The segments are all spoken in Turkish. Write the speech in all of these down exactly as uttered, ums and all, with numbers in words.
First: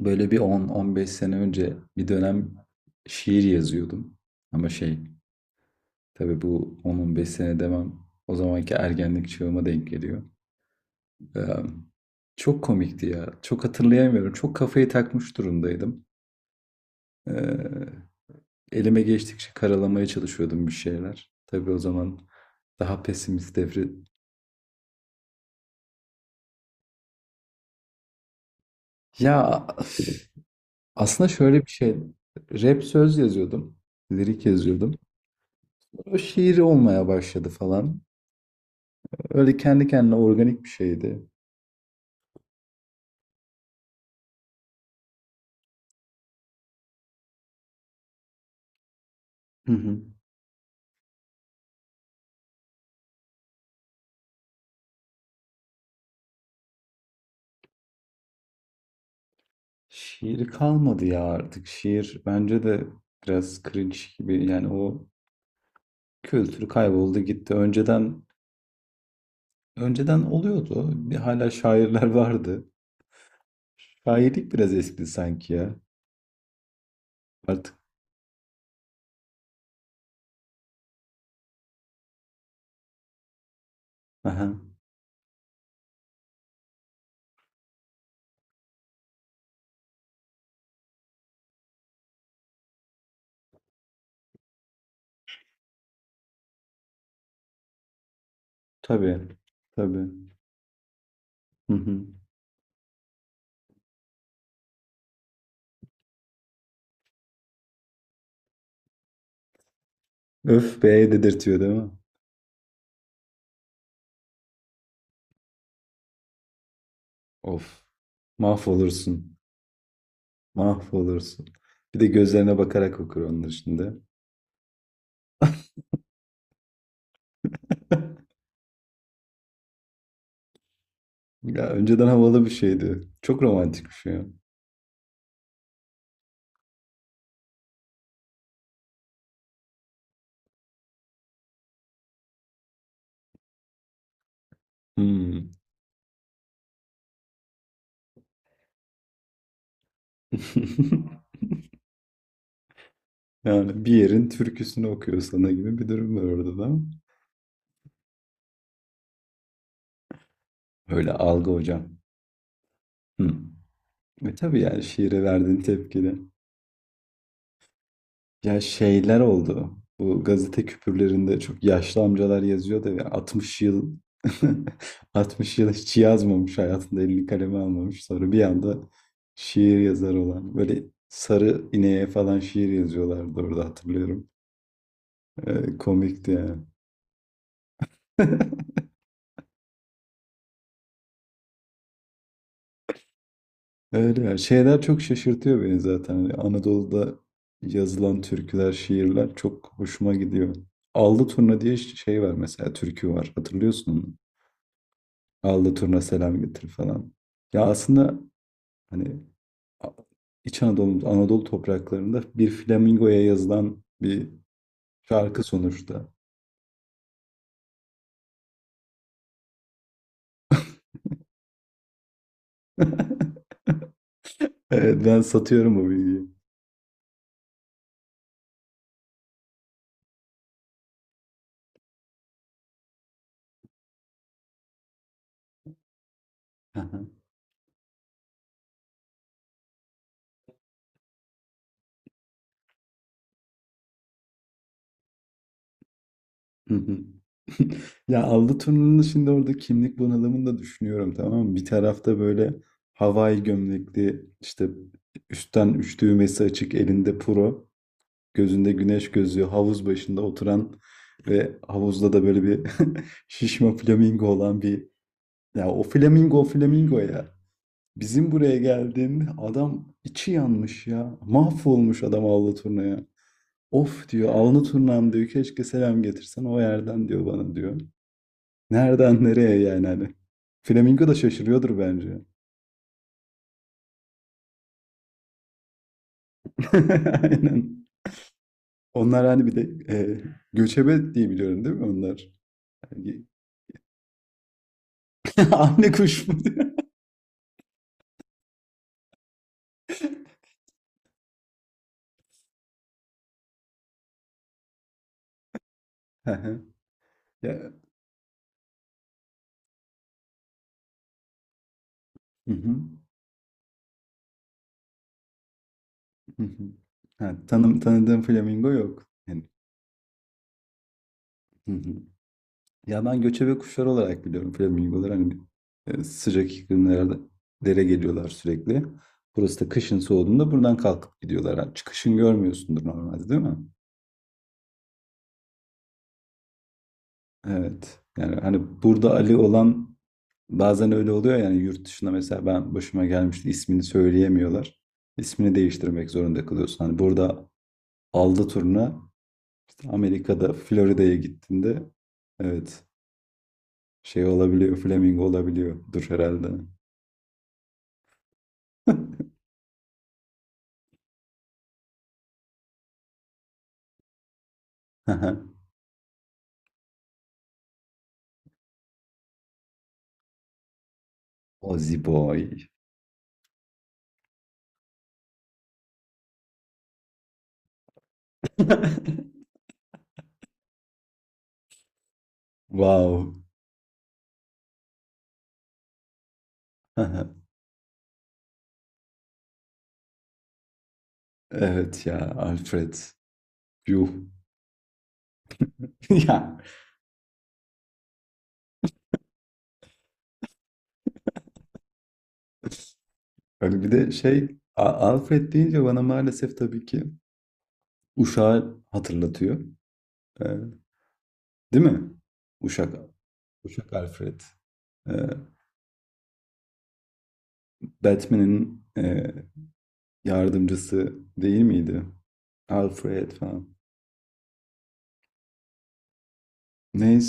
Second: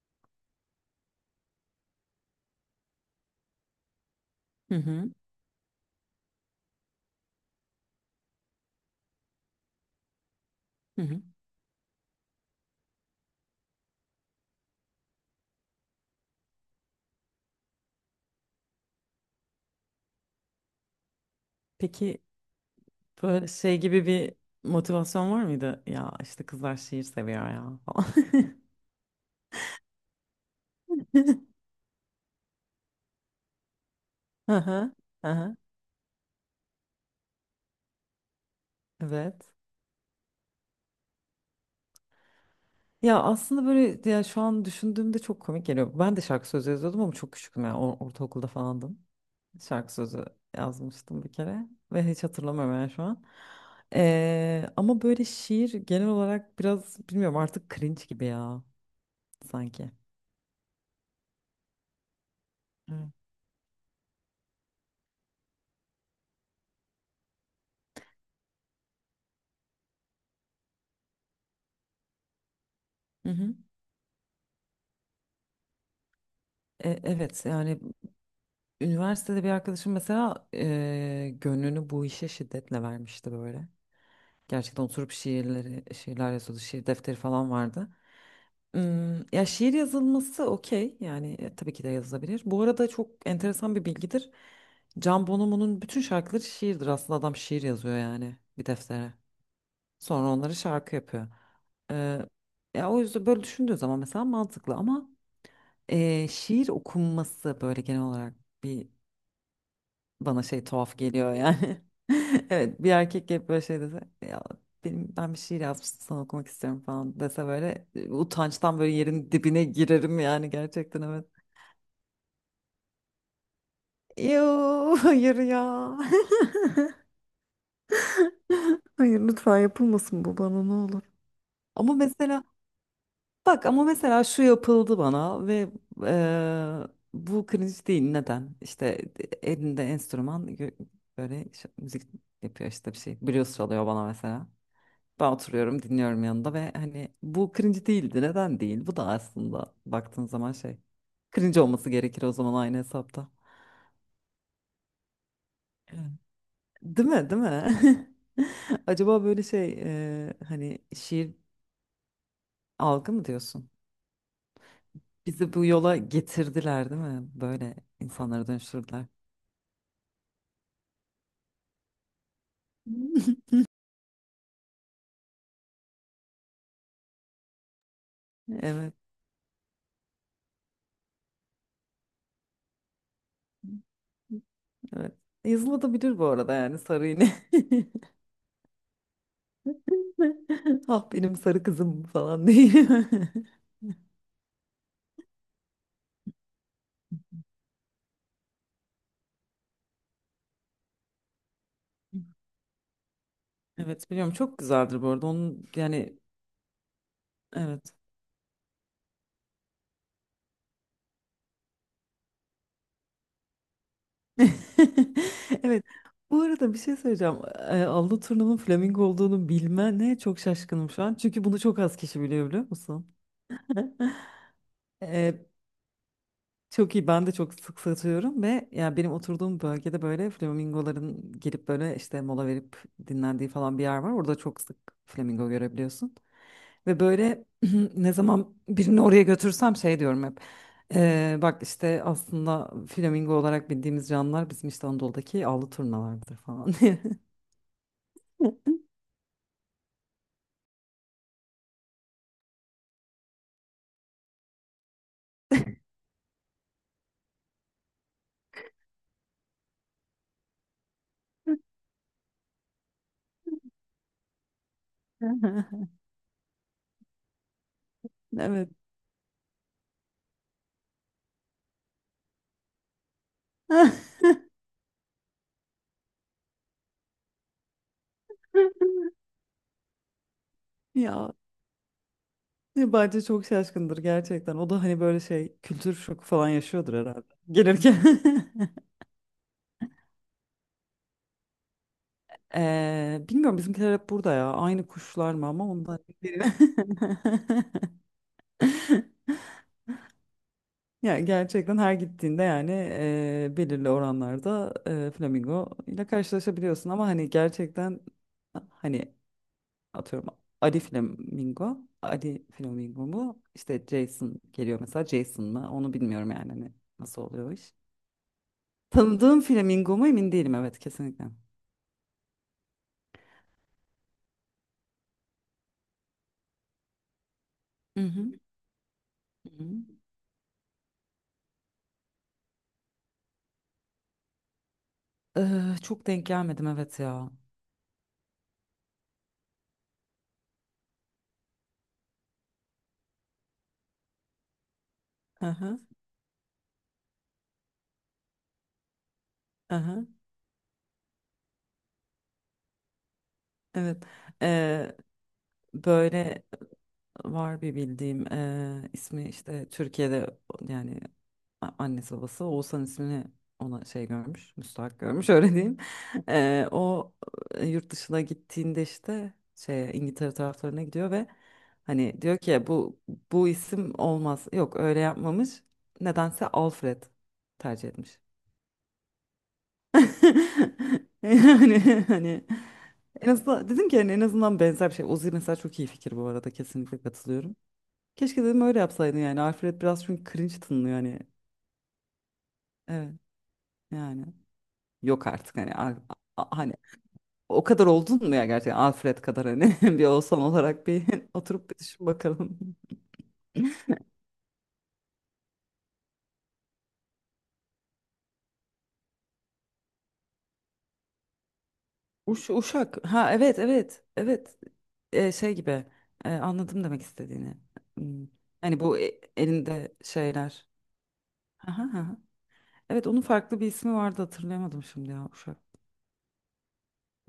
Böyle bir on on beş sene önce bir dönem şiir yazıyordum. Ama Hı şey, hı, tabii bu on on beş sene demem o zamanki ergenlik çağıma denk geliyor. hı hı. Ee, çok komikti ya. Çok hatırlayamıyorum. Çok kafayı takmış durumdaydım. Ee, elime geçtikçe karalamaya çalışıyordum bir şeyler. Tabii o zaman Peki daha böyle pesimist şey devri. gibi bir motivasyon var mıydı? Ya işte kızlar şiir seviyor ya falan. Ya üf, aslında şöyle bir şey. Rap söz yazıyordum. Lirik Hı hı, yazıyordum. hı hı. O şiir olmaya başladı falan. Evet. Öyle kendi kendine organik bir şeydi. Ya aslında böyle ya şu an düşündüğümde çok komik geliyor. Ben de şarkı sözü yazıyordum ama çok küçüktüm ya. Or- ortaokulda falandım. Hı Şarkı hı. sözü yazmıştım bir kere ve hiç hatırlamıyorum yani şu an. Ee, ama böyle şiir genel olarak biraz bilmiyorum artık cringe gibi ya sanki. Şiiri kalmadı ya artık. Şiir bence de Evet. biraz cringe gibi. Yani o kültürü kayboldu gitti. Önceden önceden oluyordu. Bir hala şairler vardı. Hı hı. Şairlik biraz eskidi sanki ya. E, evet Artık. yani üniversitede bir arkadaşım mesela eee, gönlünü bu işe şiddetle vermişti böyle. Aha. Gerçekten oturup şiirleri, şiirler yazıyordu. Şiir defteri falan vardı. Hmm, ya şiir yazılması okey. Yani e, tabii ki de yazılabilir. Bu arada çok enteresan bir bilgidir. Can Bonomo'nun bütün şarkıları şiirdir. Aslında adam şiir yazıyor yani bir deftere. Tabii. Tabii. Sonra onları şarkı yapıyor. Hı hı. Eee, Ya o yüzden böyle düşündüğü zaman mesela mantıklı ama eee, şiir okunması böyle genel olarak bir bana şey Öf tuhaf be, geliyor dedirtiyor değil yani. mi? Evet, bir erkek gelip böyle şey dese ya benim ben bir şiir yazmıştım sana okumak istiyorum falan dese Of. böyle e, utançtan böyle yerin Mahvolursun. dibine girerim yani gerçekten, evet. Mahvolursun. Bir de gözlerine bakarak okur onlar şimdi. Yoo hayır ya. Hayır, lütfen yapılmasın bu bana, ne olur. Ya Ama önceden mesela havalı bir şeydi. Çok bak ama romantik bir şey. mesela şu yapıldı bana ve eee, bu cringe değil, neden? İşte elinde enstrüman gö- böyle ş- müzik yapıyor işte bir şey. Blues çalıyor bana mesela. Ben Hmm. oturuyorum, dinliyorum yanında ve hani bu cringe değildi. Neden değil? Bu da aslında baktığın zaman şey. Cringe olması gerekir o zaman, aynı hesapta. Yani bir yerin türküsünü okuyor sana gibi bir Evet. durum var orada da. Değil mi? Değil mi? Acaba böyle şey, e, hani Öyle şiir algı hocam. algı mı Hmm. diyorsun? Ve tabii yani şiire Bizi verdiğin bu yola tepkide. getirdiler değil mi? Böyle insanları Ya dönüştürdüler. şeyler oldu. Bu gazete küpürlerinde çok yaşlı amcalar yazıyor da ya altmış yıl altmış yıl hiç yazmamış hayatında, elini kaleme almamış. Sonra bir anda Evet. şiir yazar olan. Böyle sarı ineğe falan şiir yazıyorlardı orada, hatırlıyorum. Evet. Ee, Yazılabilir bu komikti arada yani. yani, sarı iğne. Ah, benim sarı kızım falan değil. Öyle ya. Şeyler çok şaşırtıyor beni zaten. Hani Anadolu'da yazılan türküler, şiirler çok hoşuma gidiyor. Allı turna diye şey var mesela, türkü var. Hatırlıyorsun Evet, mu? biliyorum, çok güzeldir bu arada. Onun Allı turna yani, selam getir falan. Ya evet. aslında hani A- İç Anadolu, Anadolu topraklarında bir flamingoya yazılan bir şarkı Evet. sonuçta. Bu arada bir şey söyleyeceğim. E, Avlu turnunun flamingo olduğunu bilmene çok şaşkınım şu an. Çünkü bunu çok az kişi biliyor, biliyor musun? Evet, ben E, satıyorum bu bilgiyi. Çok iyi, ben de çok sık satıyorum ve yani benim oturduğum bölgede böyle flamingoların gelip böyle işte mola verip dinlendiği falan bir yer var. Orada çok sık flamingo görebiliyorsun. Ve Hı. böyle ne zaman birini oraya götürsem şey diyorum hep. "Ee, bak işte aslında flamingo olarak bildiğimiz canlılar bizim işte Anadolu'daki avlu turnalardır falan diye. Ya aldı turnunun şimdi orada kimlik bunalımını da düşünüyorum, tamam mı? Bir tarafta böyle havai gömlekli, işte üstten üç düğmesi açık, elinde puro, gözünde güneş gözlüğü, havuz başında oturan ve havuzda da böyle bir şişme flamingo olan bir, ya o flamingo o flamingo ya. Bizim buraya Evet. geldiğinde adam içi yanmış ya. Mahvolmuş adam avlu turnaya. Of diyor, avlu turnam diyor, keşke selam getirsen o yerden diyor bana diyor. Nereden nereye yani hani. Flamingo da Ya şaşırıyordur bence. bence çok şaşkındır gerçekten. O da hani böyle şey, kültür şoku falan yaşıyordur herhalde. Aynen. Gelirken. Onlar hani bir de e, göçebe diye biliyorum, değil mi onlar? Ee, Hani- Bilmiyorum, bizimkiler hep burada ya. Aynı kuşlar mı ama Anne ondan kuş mu? emin değilim. Ya gerçekten her gittiğinde yani eee, belirli oranlarda eee, flamingo ile Hı hı. karşılaşabiliyorsun ama hani Ya, gerçekten, hani atıyorum Ali flamingo, Ali hı hı, flamingo mu? İşte Jason geliyor mesela, Jason mı? Onu bilmiyorum hı yani, hı. hani nasıl Ha, oluyor o iş. tanım, tanıdığım flamingo yok. Tanıdığım Yani, flamingo mu emin değilim, evet, kesinlikle. hı hı. Ya ben göçebe kuşlar olarak biliyorum flamingoları. Hani e, sıcak iklimlerde dere Hı hı. geliyorlar sürekli. Hı Burası da hı. kışın soğuduğunda buradan kalkıp gidiyorlar. Ha, çıkışın görmüyorsundur normalde, değil mi? Eee, çok denk gelmedim, evet ya. Evet. Yani hani burada Ali olan bazen öyle oluyor yani. Yurt dışında mesela, ben başıma gelmişti, ismini söyleyemiyorlar. Hı İsmini hı, değiştirmek zorunda kalıyorsun. Hani burada aldı turuna, işte Amerika'da Florida'ya gittiğinde evet, evet. şey olabiliyor, Eee, flamingo olabiliyordur böyle herhalde. Var bir bildiğim, eee, ismi işte Türkiye'de yani a- annesi babası Oğuzhan ismini ona şey görmüş, müstahak görmüş öyle diyeyim. Eee, o e, Yurt dışına gittiğinde işte şey, İngiltere taraflarına gidiyor ve Ozzy hani diyor boy. ki bu bu isim olmaz, yok öyle yapmamış nedense Alfred tercih etmiş. Yani hani en Wow. azından dedim ki hani en azından benzer bir şey. Uzi mesela, çok iyi fikir bu arada, kesinlikle katılıyorum. Keşke dedim öyle yapsaydın yani. Alfred biraz çünkü cringe tınlıyor hani. Evet ya, Alfred. Evet Yuh. yani. Yok artık hani. Al- Ya. A- hani o kadar oldun mu ya gerçekten Alfred kadar hani bir olsan olarak bir oturup bir düşün bakalım. Hani bir de şey, A- Alfred deyince bana maalesef tabii ki Uşak'ı hatırlatıyor. Eee, değil mi? Uş, Uşak Uşak. Ha evet, Uşak evet, Alfred. evet. Eee, Ee, şey gibi Ee, anladım demek istediğini. Hmm. Hani Batman'in, bu e- eee, elinde şeyler. yardımcısı değil Aha, miydi? aha. Evet, onun Alfred farklı bir falan. ismi vardı, hatırlayamadım şimdi ya, uşak.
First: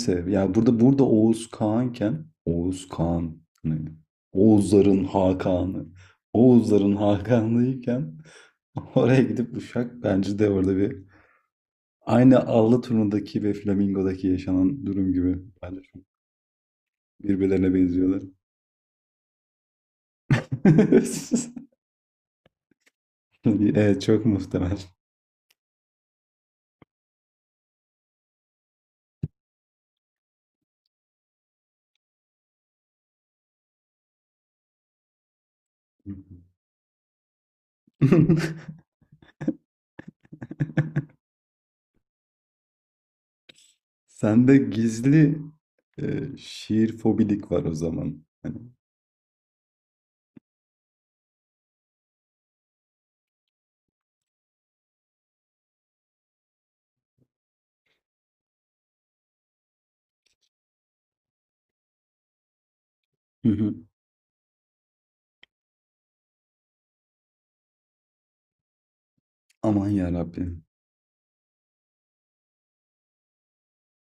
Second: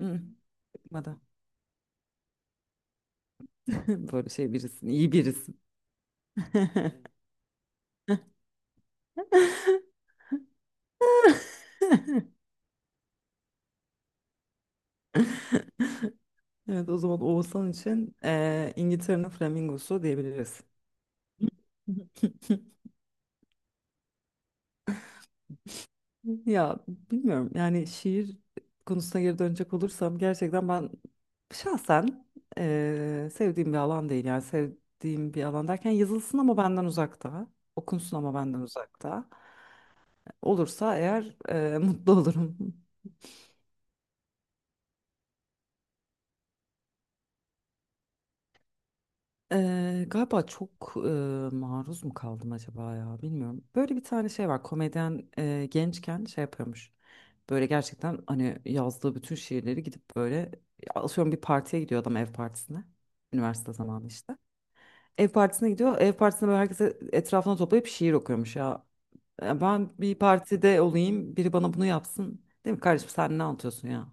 Hı, hı. ya burada burada Çıkmadı. Oğuz Kağan'ken, Oğuz Kağan neydi? Böyle şey, birisin, Oğuzların iyi birisin. Hakan'ı. Oğuzların Hakan'lıyken oraya gidip Uşak, bence de orada bir aynı Allı turnundaki ve Flamingo'daki yaşanan durum gibi. Bence çok Evet, o zaman Oğuzhan birbirlerine için benziyorlar. eee, İngiltere'nin flamingosu diyebiliriz. Evet, çok muhtemel. Ya bilmiyorum yani, şiir konusuna geri dönecek olursam gerçekten ben şahsen eee, sevdiğim bir alan değil, yani sevdiğim bir alan derken yazılsın ama benden uzakta, okunsun ama benden uzakta olursa eğer eee, mutlu olurum. Sende gizli e, şiir fobilik var o zaman. Hani, Eee, galiba çok eee, maruz mu kaldım acaba ya, bilmiyorum. Böyle bir tane şey var, komedyen eee, gençken şey yapıyormuş. Böyle gerçekten hani yazdığı bütün şiirleri gidip böyle, atıyorum bir partiye gidiyor adam, ev partisine. hı Üniversite hı. zamanı işte. Ev partisine gidiyor. Ev partisinde böyle herkese etrafına toplayıp şiir okuyormuş ya. Ya Aman ben ya bir Rabbim. partide olayım biri bana bunu yapsın. Değil mi kardeşim, sen ne anlatıyorsun ya?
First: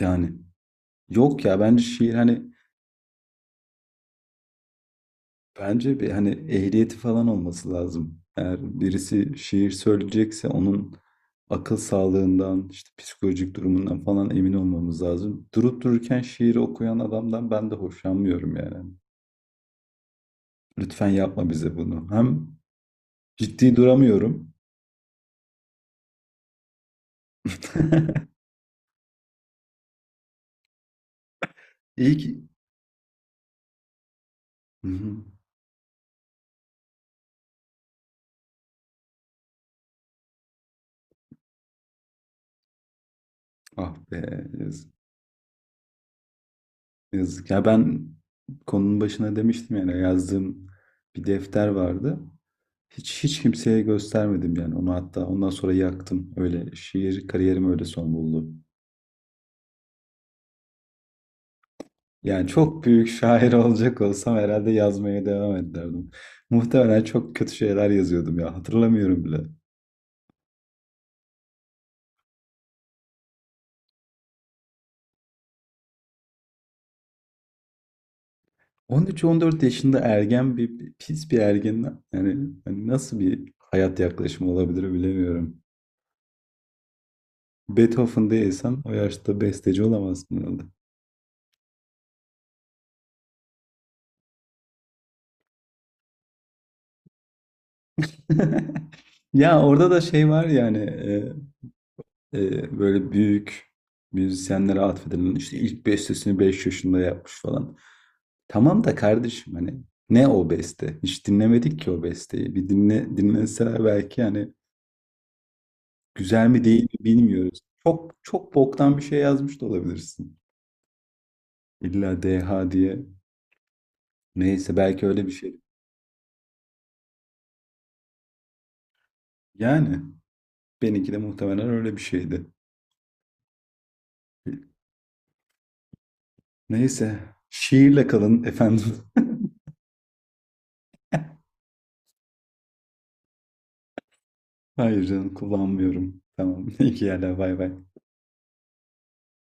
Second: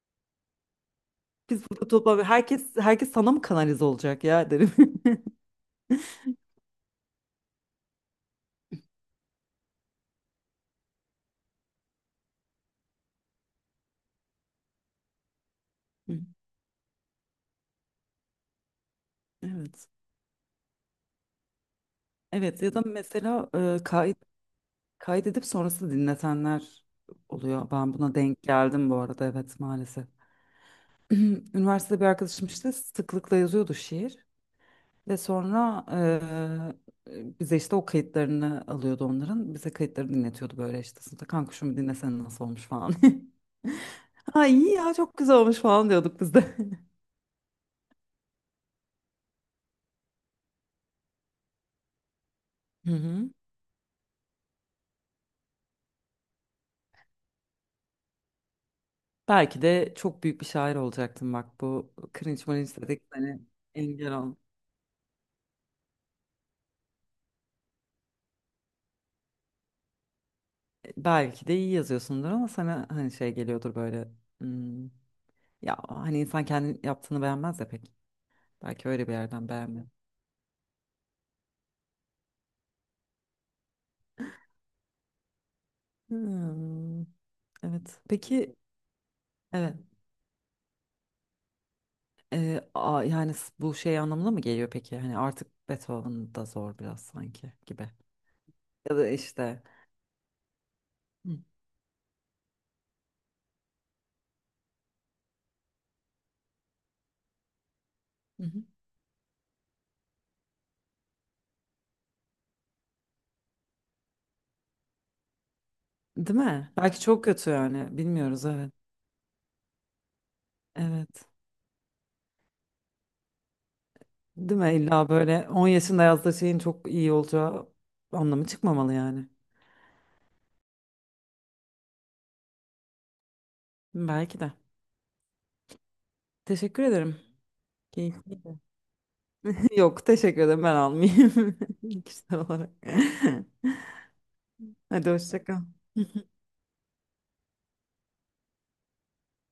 Yani yok ya, Biz bence burada şiir topla, hani, herkes herkes sana mı kanalize olacak ya derim. bence bir hani ehliyeti falan olması lazım. Eğer birisi şiir söyleyecekse onun akıl sağlığından, işte psikolojik durumundan falan emin olmamız lazım. Durup Hı, dururken şiiri okuyan adamdan ben de hoşlanmıyorum yani. evet. Lütfen yapma bize bunu. Hem Evet ya da mesela, ciddi e, kay- duramıyorum. kaydedip sonrasında dinletenler oluyor. Ben buna denk geldim bu arada, evet, maalesef. Üniversitede bir İyi arkadaşım ki. işte sıklıkla yazıyordu şiir Hı hı. ve sonra e, bize işte o kayıtlarını alıyordu onların. Bize kayıtları dinletiyordu böyle işte sınıfta, kanka şunu bir dinlesene nasıl olmuş falan. Ah be, Ha iyi yazık. ya, çok güzel olmuş falan diyorduk biz de. Yazık. Ya ben konunun başına demiştim yani, yazdığım bir defter vardı. Hı Hiç hı. hiç kimseye göstermedim yani onu, hatta ondan sonra yaktım. Öyle şiir kariyerim öyle son buldu. Belki de çok büyük bir şair olacaktım, bak bu cringe Yani maringe çok dedik, büyük seni şair olacak engel ol. olsam herhalde yazmaya devam ederdim. Muhtemelen çok kötü şeyler yazıyordum ya, hatırlamıyorum bile. Belki de iyi yazıyorsundur ama sana hani şey geliyordur böyle. "Hmm, ya hani insan kendi yaptığını beğenmez ya pek. Belki öyle bir yerden on üç on dört beğenmiyor. yaşında ergen, bir bir- pis bir ergen yani, hani nasıl bir hayat yaklaşımı olabilir bilemiyorum. Hmm, evet. Beethoven Peki, değilsen o yaşta evet. besteci olamazsın herhalde. Ee, a- yani s- bu şey anlamına mı geliyor peki? Hani artık Beethoven da zor biraz sanki gibi. Ya da Ya işte. orada da şey var yani, e, Hı, e, böyle büyük müzisyenlere atfedilen işte ilk bestesini beş yaşında yapmış falan. hı hı. Tamam da kardeşim hani, ne o beste? Hiç dinlemedik ki o besteyi. Bir dinle dinleseler belki yani, Değil güzel mi mi? değil Belki mi çok kötü bilmiyoruz. yani. Çok Bilmiyoruz, çok evet. boktan bir şey yazmış da olabilirsin. Evet. İlla D H diye. Değil mi? Neyse, belki İlla öyle bir böyle şey. on yaşında yazdığı şeyin çok iyi olacağı anlamı çıkmamalı yani. Yani benimki de muhtemelen öyle bir şeydi. Belki de. Teşekkür ederim. Neyse. Şiirle Keyifli kalın mi? efendim. Yok teşekkür ederim, ben almayayım kişisel olarak. Hayır Hadi canım, hoşça kal. kullanmıyorum. Tamam. İyi ki yerler. Bay bay.